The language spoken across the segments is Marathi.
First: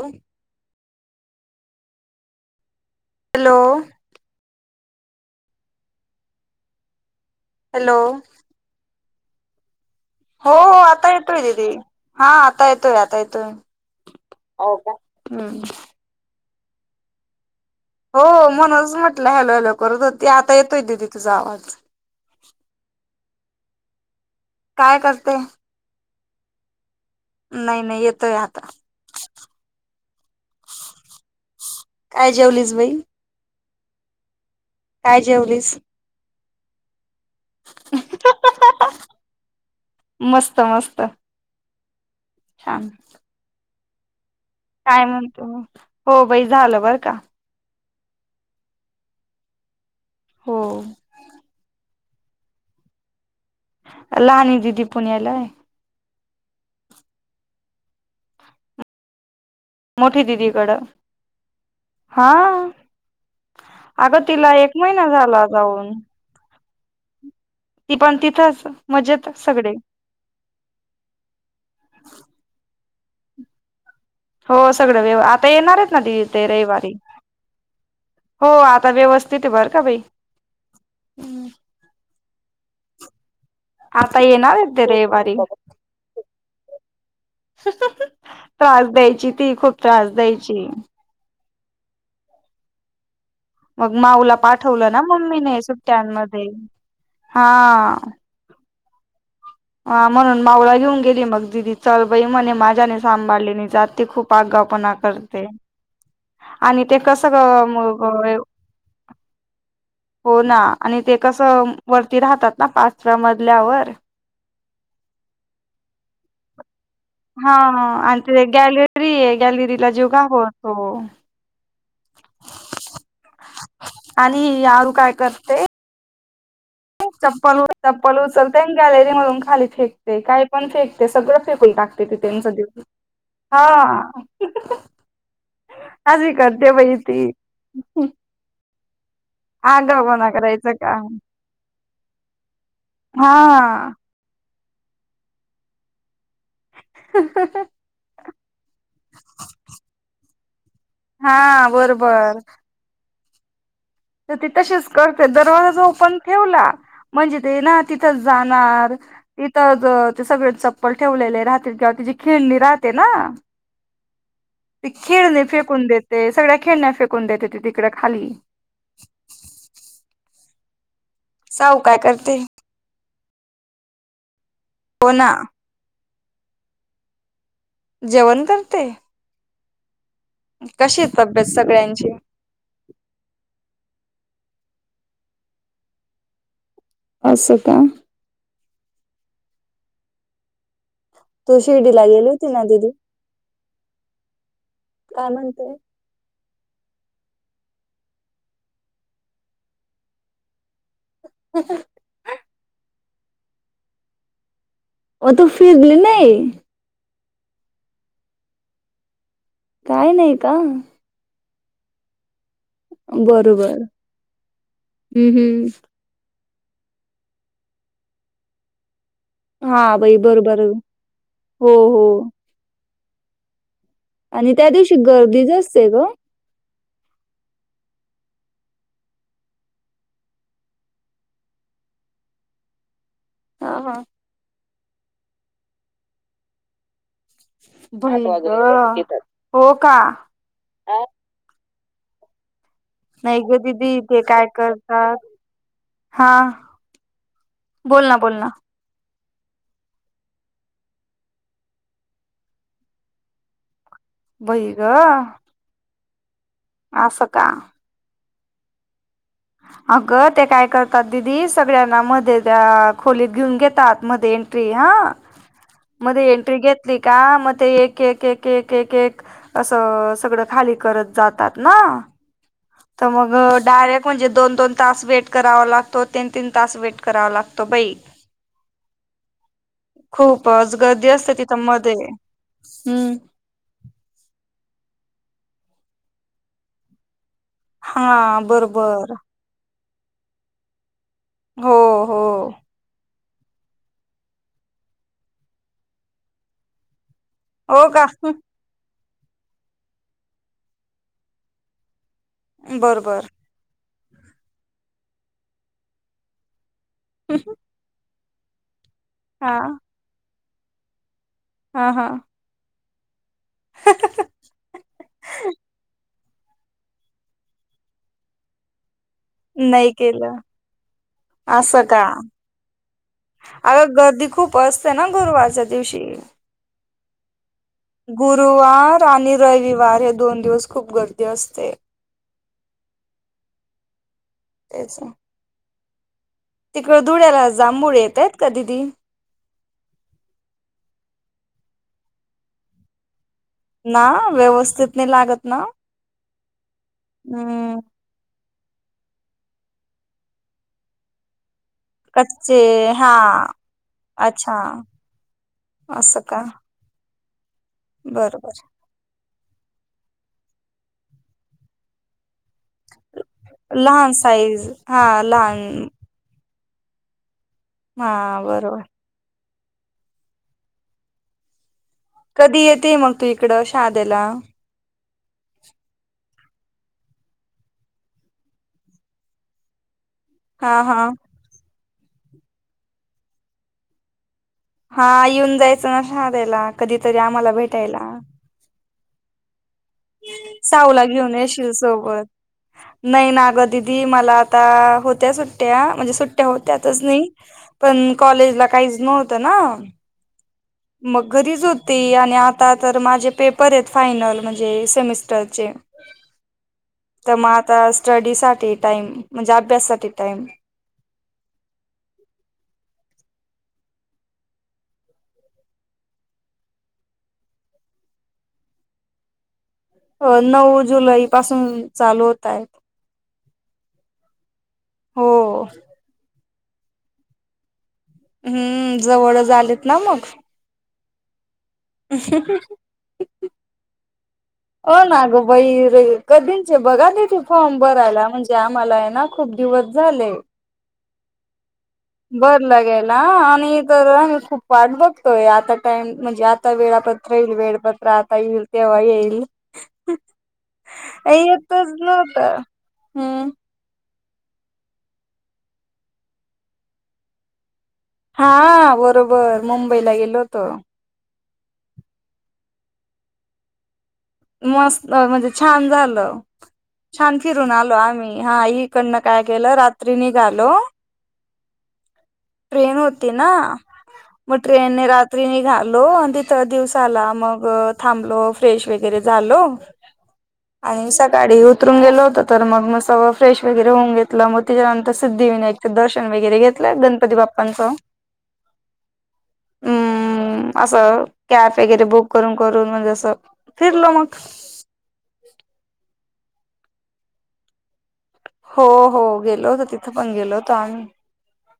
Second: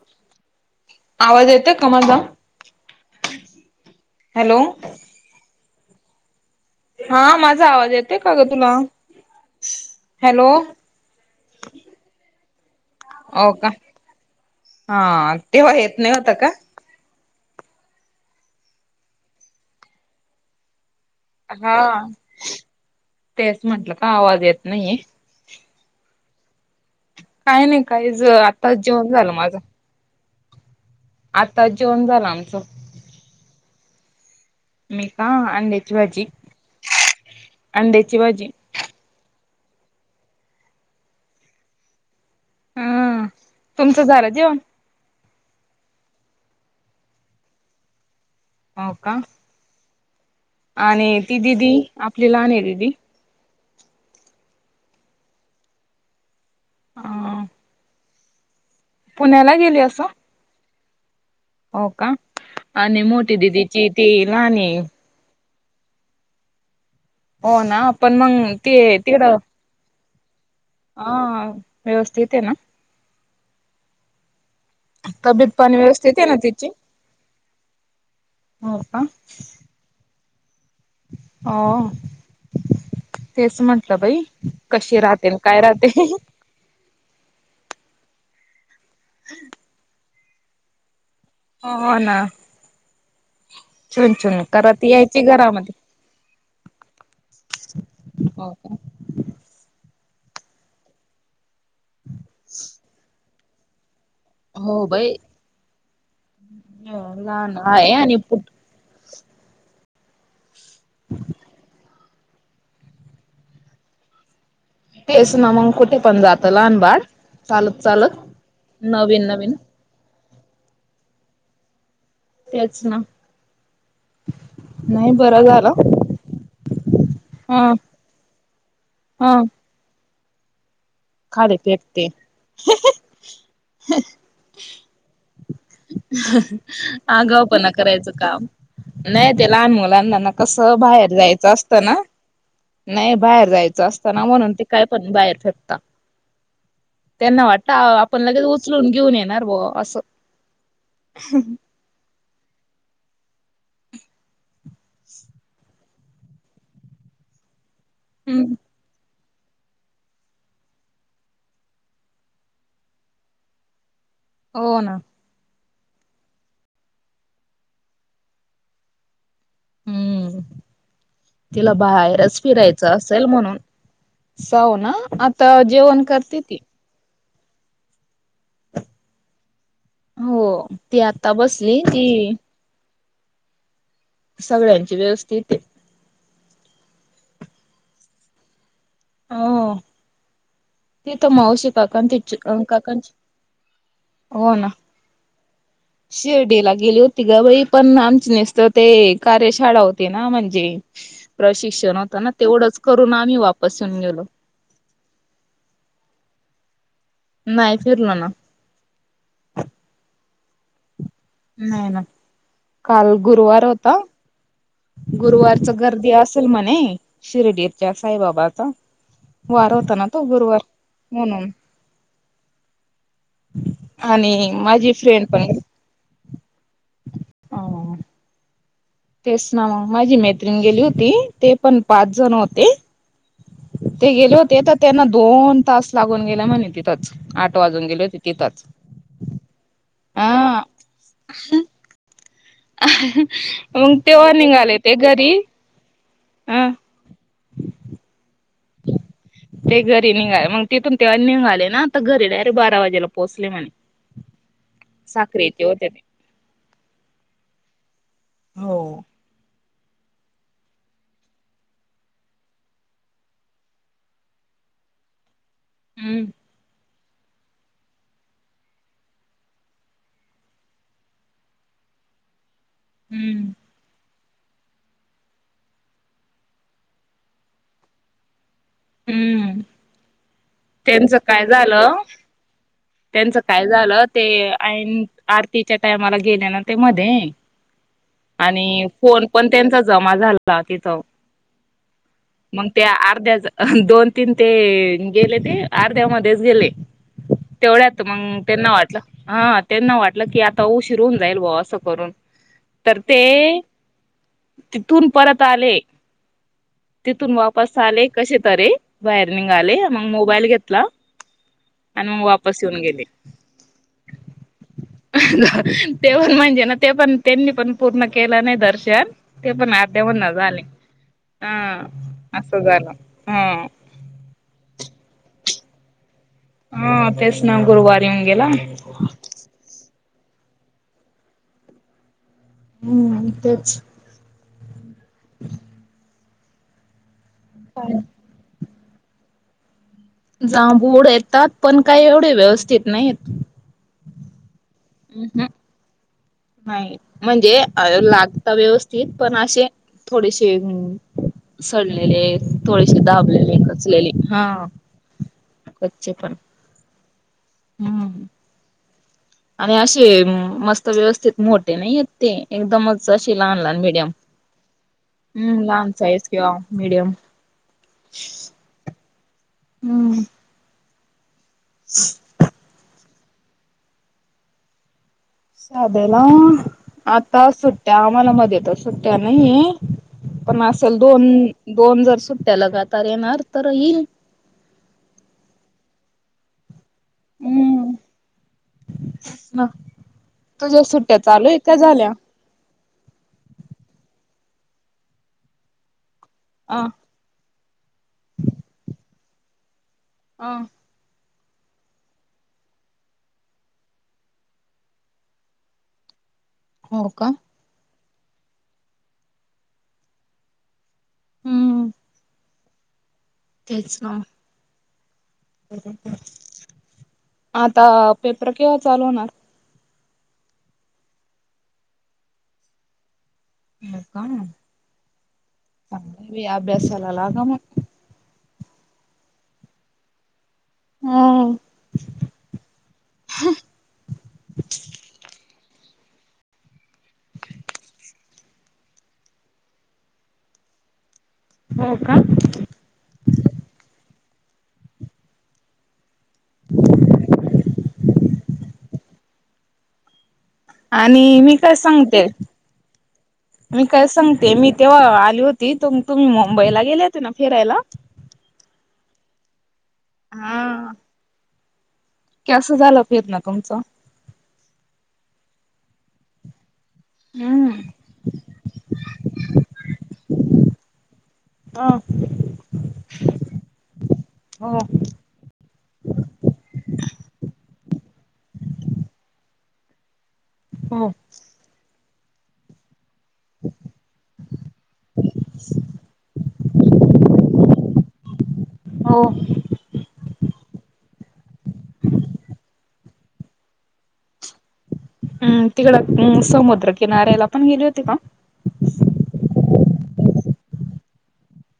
हो. आवाज येतो कमल दम हॅलो हॅलो हा माझा आवाज हॅलो येतोय का ग तुला? हॅलो हो आता येतोय दीदी हा आता येतोय आता येतोय हो का हो का हा हम्म तेव्हा येत नाही होता का? हो म्हणूनच म्हटलं हॅलो हॅलो करत होती आता येतोय दीदी हा. तेच म्हंटलं का आवाज येत नाहीये. काय करते? काय नाही काहीच आताच जेवण झालं माझं आता जेवण झालं काय आमचं जेवलीस बाई मी काय जेवलीस [unintelligible] अंड्याची भाजी मस्त मस्त छान हा. तुमचं झालं जेवण? काय म्हणतो? हो बाई झालं बरं का हो का हो आणि ती दिदी आपली लहान आहे दिदी लहान दिदी पुण्याला हाय. हा. पुण्याला हाय. मोठी दिदी कडं हो का आणि मोठी दिदीची ती अगं तिला लहान एक आहे. महिना झाला जाऊन हो ना ती पण मग तिथंच ते मजेत तिकडं सगळे हा व्यवस्थित आहे ना? हो सगळं वव आता तब्येत पाणी येणार आहेत ना, व्यवस्थित ते आहे येत्या तिची रविवारी हो आता व्यवस्थित बर का बाई हो. तेच म्हंटलं बाई आता येणार आहेत ते कशी राहते रविवारी न काय राहते. त्रास द्यायची ती खूप त्रास द्याय ची हो ना. मग छुन माऊला छुन करत पाठवलं ना यायची मम्मीने घरामध्ये सुट्ट्यांमध्ये हा. हो का म्हणून माऊला घेऊन गेली मग दिदी. चल बाई मणे माझ्याने सांभाळले नाही जात. ते खूप हो आगाऊपणा बाई करते आणि ते कसं लहान आहे मग आणि पुट हो ना. आणि ते कसं वर ते राहतात ना पाचव्या मजल्यावर. तेच ना मग कुठे पण जातं लहान बाळ. हा चालत चालत आणि ते गॅलरी नवीन नवीन गॅलरी ला जीव घा हो तो तेच ना आणि ही आरू काय नाही बर करते झाल. चप्पल चप्पल उचलते गॅलरी मधून ह खाली फेक ते काय पण फेक ते सगळं खाली फेकून टाकते फेकते ति तेनच दिवू हा अशी करते बाई ती आगाऊपणा करायचं काम. नाही ते लहान मुलांना आगाऊपणा ना करायचं कसं बाहेर काम जायचं असतं ना नाही बाहेर जायचं हा असतं ना म्हणून ते काय पण बाहेर फेकता त्यांना वाटत आपण लगेच उ उचलून घेऊन येणार ब असं हा बरोबर. तर ते तसेच करते दरवाजाच ओपन ठेवला म्हणजे ते ना तिथं हम्म. जाणार. तिथंच ते सगळे चप्पल ठेवलेले राहतील किंवा तिची खिळणी राहते ना हो ती ना खेळणी फेक फेकून देते सगळ्या खेळण्या फेकून देते ती तिकड खाली. [unintelligible] हम्म तिला साऊ काय करते बाहेरच फिरायचं अस चल म्हणून जाऊ ना आता जेवण कर ते ते जेवण करते हो ती कशी आहे आता तब्येत बसली ती सगळ्यांची सगळ्यांची व्यवस्थितेते असका हो तीथ तू मावशी शिर्डीला गेली काकचे होती ना दिदी काकनची हो ना [unintelligible] हो शिर्डीला गेली होती ग बाई पण, आमची नसत ते कार्यशाळा होती ना म्हणजे प्रशिक्षण होता ना तेवढंच करून आम्ही वापस येेऊन गेलो. तो फिरली नाही [unintelligible] नाही फिरलो ना. काय नाही का? नाही् ना काल गुरुवार बरोबर होता, हम्म गुरुवारच हम्म गर्दी असल म्हण शिर्डीरच्या साईबाबाचा वार हा होता ना भाई तो गुरुवार बरोबर म्हणून हो हो [unintelligible] आणि त्या माझी दिवशी फ्रेंड गर्दीच असते गं हा हा. तेच ना मग माझी मैत्रिण गेली होती, ते पण पाच जण होते हा हा ते गेले होते त्यांना दोन तास लागून गेला म्हणे तिथंच आ बाई गं, हो का? हा नाही ग दिदी मग ते तेव्हा काय निघाले ते करतात घरी हा अ बोल ना बोल ना ते घरी निघा मगं तिथून ते निघाले ना तर घरी डायरेक्ट बारा वाजेला पोहोचले म्हणे. बई गं! साखरेचे होते ते असं का हो अगं ते काय करतात दिदी सगळ्यांना मध्ये त्या खोलीत घेऊन घेतात आत मध्ये एंट्री हां मध्ये एंट्री घेत ते का मगं ते एक एक एक एक एक एक असं सगळं खाली करत जातात ना तर हम्म मगं डायरेक्ट म्हणजे दोन दोन तास वेट करावा लागतो तीन तीन तास वेट करावा लागतो बाई., हम्म खूपच. गर्दी त्यांचं असते काय तिथं मध्ये झालं? हम्म त्यांचं काय झालं ते. आणि आरतीच्या टाइमाला गेले ना ते मध्ये. हा आणि बरोबर फोन पण त्यांचंच. जमा झाला तिथं. हो हो मगं त्या अर्ध्या, दोन तीन ते गेले ते अर्ध्या मध्येच गेले. हो तेवढ्यात का हं, मगं त्यांना वाटलं. हा त्यांना वाटलं की आता उशीर होऊन जाईल बवा असं करून. तर बरोबर ते? तिथून परत आले. तिथून वापस आले. कशीतरी. वायरिंग हा आले मग मोबाईल घेत आ.. हा हा. गेले. हं. तेऊन म्हणजे ना, ते पण त्यांनी पण पूर्ण केलं नाही दर्शन. ते पण नाही अर्ध्यावरण केलं. झाले हा असं का असं झालं हा अग गर्दी खूप अस त ना गुरवारच्या दिवशी. हा ते गुरुवार आणि रविवार. दोन दिवस खूप गर्दी असते. हम् आणि तेच. तेच. रिकामा ऑडिओ तिकडे धुळ्याला जांभूळ येत आहेत का दिदी? जांभूळ येतात पण काही एवढे व्यवस्थित नाहीत ना व्यवस्थ कितने लागत ना! नाही म्हणजे हम्म अ लाग व्यवस्थित पण असे थोडेसे. हं. सडलेले, कच्चे थोडेसे हा दाबलेले, कचलेले, अच्छा हा कच्चे असं पण. का हम्म बरोबर. आणि असे मस्त व्यवस्थित मोठे नाही. ते एकदमच शीला आणलाय मिडियम लहान साईज हा हम्म लहान साईज किंवा मं मीडियम. हा बरोबर. हम्म. रिकामा ऑडिओ कधी येते मग तू इकड शादेला? साध्याला आता सुट्ट्या आम्हाला मध्येेत सुट्ट्या नाहीये. पण हा असेल हा दोन. दोन जर सुट्ट्या लगातार येणार तर येईल. हा येऊन जायचं शादेला. कधीतरी आम्हाला हम्म भेटायला. तुझ्या सावला सुट्ट्या घेऊन चालू आहे येशील का झाल्या सोबत. नाही ना ग दिदी मला आता होत्या सुट्ट्या, म्हणजे, सुट्ट्य अ त्यातच नाही. पण कॉलेज ला काहीच नव्हत त ना. [inaudible] मग घरीच होती, आणि आता तर माझे पेपर आहेत फायनल म्हणजे सेमिस्टरचे! हो का तर म आता स्टडी साठी टाईम म्हणजे अभ्यास साठी टाईम हम्म. तेच ना. आता पेपर केव्हा चालू होणार? अ नऊ जुलै पासून चालू होत आहेत. नका हो बाई अभ्यासाला लागा मग हम्म जवळच आलेत ना मग? हम. ओ ना ग वैर कधींचे बघा त ते फॉर्म भरायला, म्हणजे आम्हाला आहे ना खूप दिवस झाले. हो का? बरं लागेल आणि तर वाट बघतोय आता टाइम म्हणजे आता वेळापत्र येईल वेळपत्र प्राता येईल तव्हा येईल. आणि मी काय येतच सांगते, नव्हतं हम्म मी काय सांग ते मी तेव्हा आली होती तुम्ही मुंबईला गेले होते ना फिरायला? हा बरोबर मुंबईला गेलो होतो. हा. कसं झालं फिरण तुमचं? मस्त म्हणजे छान झालं. छान फिरून हम्म. आलो आम्ही हा इकडनं काय केलं रात्री निघालो. अ ट्रेन होती ना मग हो ट्रेनने रात्री निघालो आणि तिथ दिवस साला मग‌. थांबलो फ्रेश वगैरे झालो. आणि सकाळी उतरून गेलो तर मग मस्त फ्रेश वगैरे होऊन घेतलं मगं, त्याच्यानंतर सिद्धिविनायकं दर्शन वगैर घेतल, गणपती बाप्पांच हम्म अस. कॅब वगैरे बुक करून करून म्हणजे असं तर फिरलो मगं. हम्म तिकडं समुद्र तर किनाऱ्याला पण गेले होते का? हो हो गेलो होत तिथं पण गेलो होतो आम्ही.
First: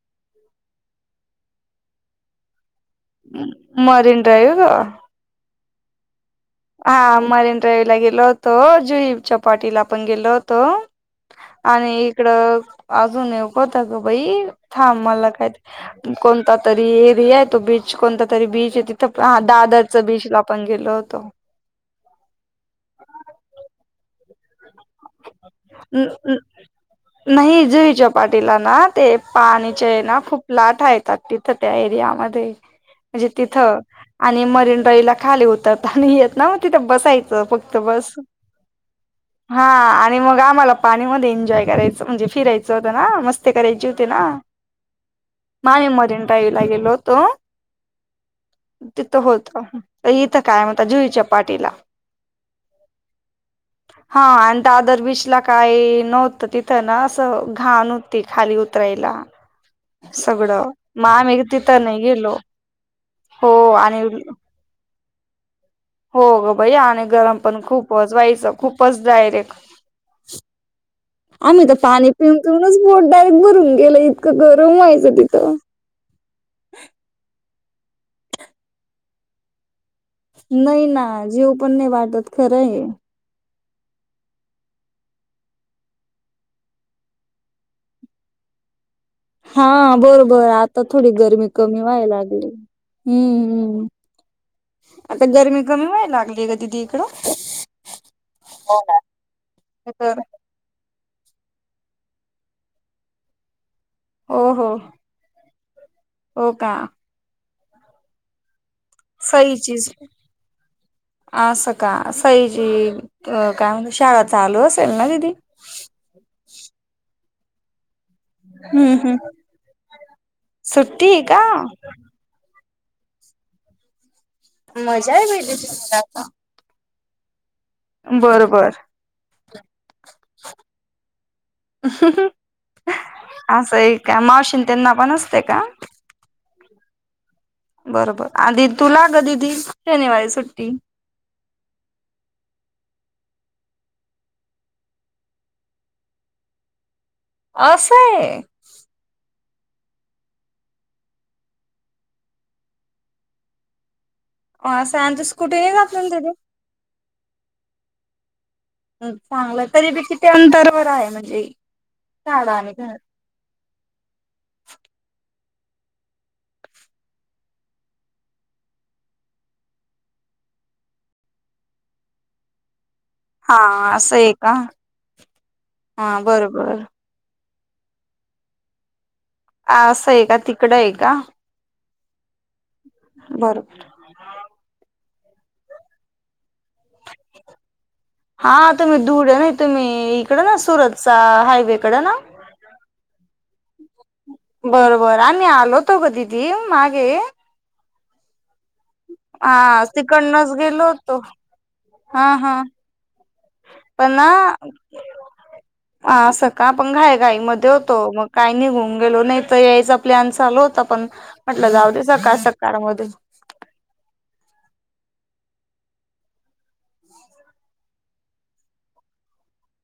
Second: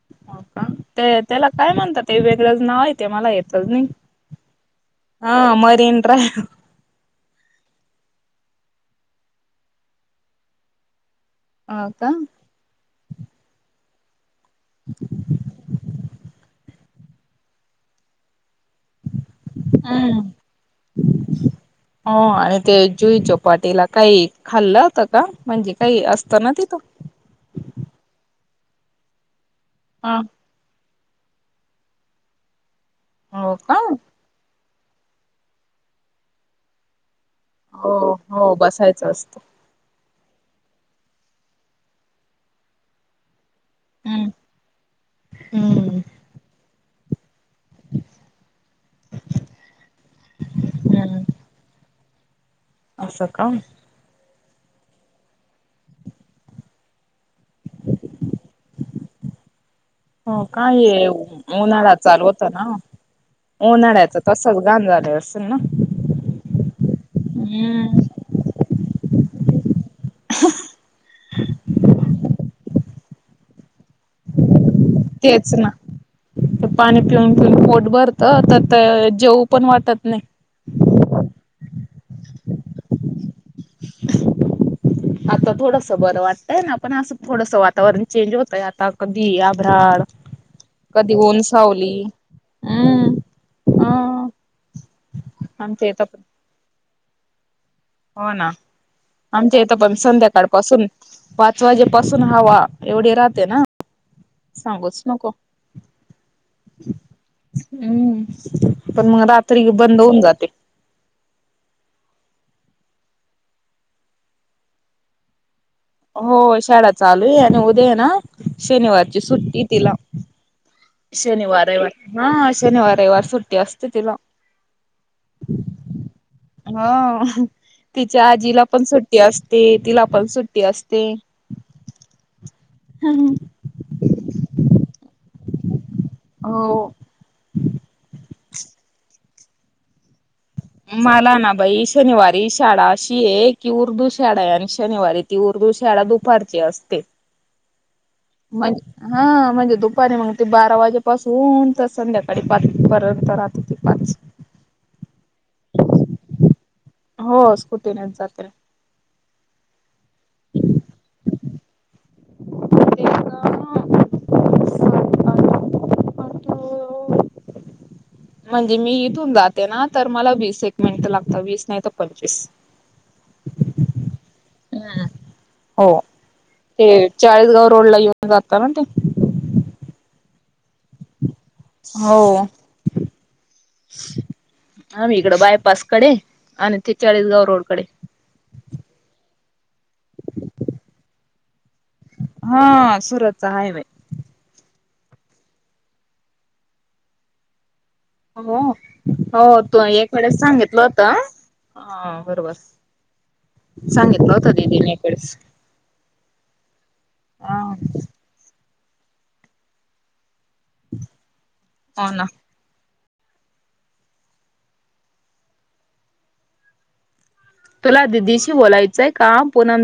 [inaudible] त्याला काय म्हणतात वेगळंच नाव. ते मला येतच नाही मरीनड्राव. [unintelligible] हा मरनड्रयवी ला गेलो होतों, जुई चपाटीला पण गेलो होतों,. हो आणि का? इकडं अजून अगं बाई! थांब मला काय कोणता तरी. एरिया आहे तो बीच, कोणता तरी बीच.? तिथ दादरच हम्म. बीच ला पण गेलो होतो. हो आणि ते जुई चौ पाटीला काय. ते खाल्लं होतं का? म्हणजे काही असतं ना तिथं? नाही. तेला ना ते पाणीचे ना हा. खूप लाठ आहेत तिथं त्या एरियामध्ये म्हणजे हो तिथं का? आणि मरीन तहिला खाली उतरता नई येत ना म तिथे बसायच. फक्त हो बस, हो बसायचं असतं. हा. आणि मगं मला पाणीमध्ये एन्जॉय करायचं म्हणजे फिरायचं होत ना, मस्त. ते करायची होते ना, हम्म माम्ही हम्म मरीनड्रायव ला गेलो होतो. तो. तिथं होत इथं काय मणता जुईच्या पाटीला. असं का. ह आणि दादर वीस लाख, काही नव्हत तिथं ना, अस घाण होती खाली उतरायला. हो सगळं काय मग आम्ही तिथं उन्हाळाय नाही चालू गेलो होत ना, हो आणि उन्हाळ्याच तसच गाण झालं असती स ना हो गं बई आणि गरम पण हम्म खूपच व्हायचं. खूपच डायरेक्ट आम्ही तर पाणी पिऊन पिऊनच पोठ डायरेक्ट भरून गेलं इतकं ग! गरम व्हायचं तीत तेच ना ते पाणी पिऊन, पोट भरत त त जेऊ पण वाटत [unintelligible] नाहीय ना, जेव पण नाही वाट होत खरं आहे. आता थोडस बरं वाटतंय ना, पण असं थोडस वातावरण चेंज होतंय आता. कधी हा आभ्राड बरोबर आता थोडी कधी ऊन गरमी कमी सावली व्हाय लागली. हम्म हम्म ह आता गरमी कमी आमच्या इथं व्हाय पण लागली, काि क हो ना आमच्या इथं पण तर संध्याकाळपासून, पाच वाजेपसून हवा एवढी राहते ना, हो हो सांगूच नको. हो का हम् सही चचीज आ स का सही, जी काय म्हणत शाळा चालू असेल ना? दिदी हो शाळा चालू आहे. न हो दे्या ना. हम्म हम्म शनिवारची सुट्टी तिला. सुट्टी आहे का? शनिवार रयवार ह. ह शनिवार रयवार सुट्टी असते तिला. मजा आहे बाई तुझी तलाता हा. तिच्या आजीला पण सुट्टी असते. तिला पण सुट्टी असते. हा असं एक का मावशीन त्यांना मनस्ते का. हो बरोबर आधी तुला कधी ती शनिवारी सुट्ट मला ना भाई शनिवारी शाळात अशी आहे की उर्दू शाळा आहे आणि शनिवारी ती उर्दू शाळा दुपारची असते. असं आहे. मज हा. म्हणजे दुपारी मग ते बारा वाजेपासून तर संध्याकाळी पाचपर्यंत राहते त पाच हो अस आमच सूद कुठेही दाखवून दिलं. उत्तीनन चात्र चांगलं तरी बी, किती अंतरवर आहे म्हणजे, दहा दहा मीटर. म्हणजे मी इथून जाते ना, तर मला वीस एक मिनिट लागत, वीस नाही तर पंचवीस. हा असं आहे का, हम्म. हो हा बर बर. ते चाळीसगाव रोड ला, येऊन जाता ना ते. ह असं आहे का, तिकडं आहे का? हो. बरोबर. हा मी इकडं, बायपासकडे आणि, ते चाळीसगाव रोडकडे. हा तुम्ही धुळे नाही तुम्ही इकडं ना, सुरतचा हायवेकड ना. हा [inaudible] बरबरं आणिम् आलोतो ग दिदी मागे. अहो. हो तू हा एक वडेच तिकडनच सांगितलं गेलो होत होतो हा बरोबर. हा पण ना सांगितलं होत दिदीने एक वेळेस सका, पण घाय घाई हा मध्ये होतो हो मग काय? निघून गेलो नाही त यायचं आपल्या अंगस चालू होत पण म्हटलं जाऊ ना सकाळ सकाळमध्ये तुला दिदीशी बोलायचंय का पुनम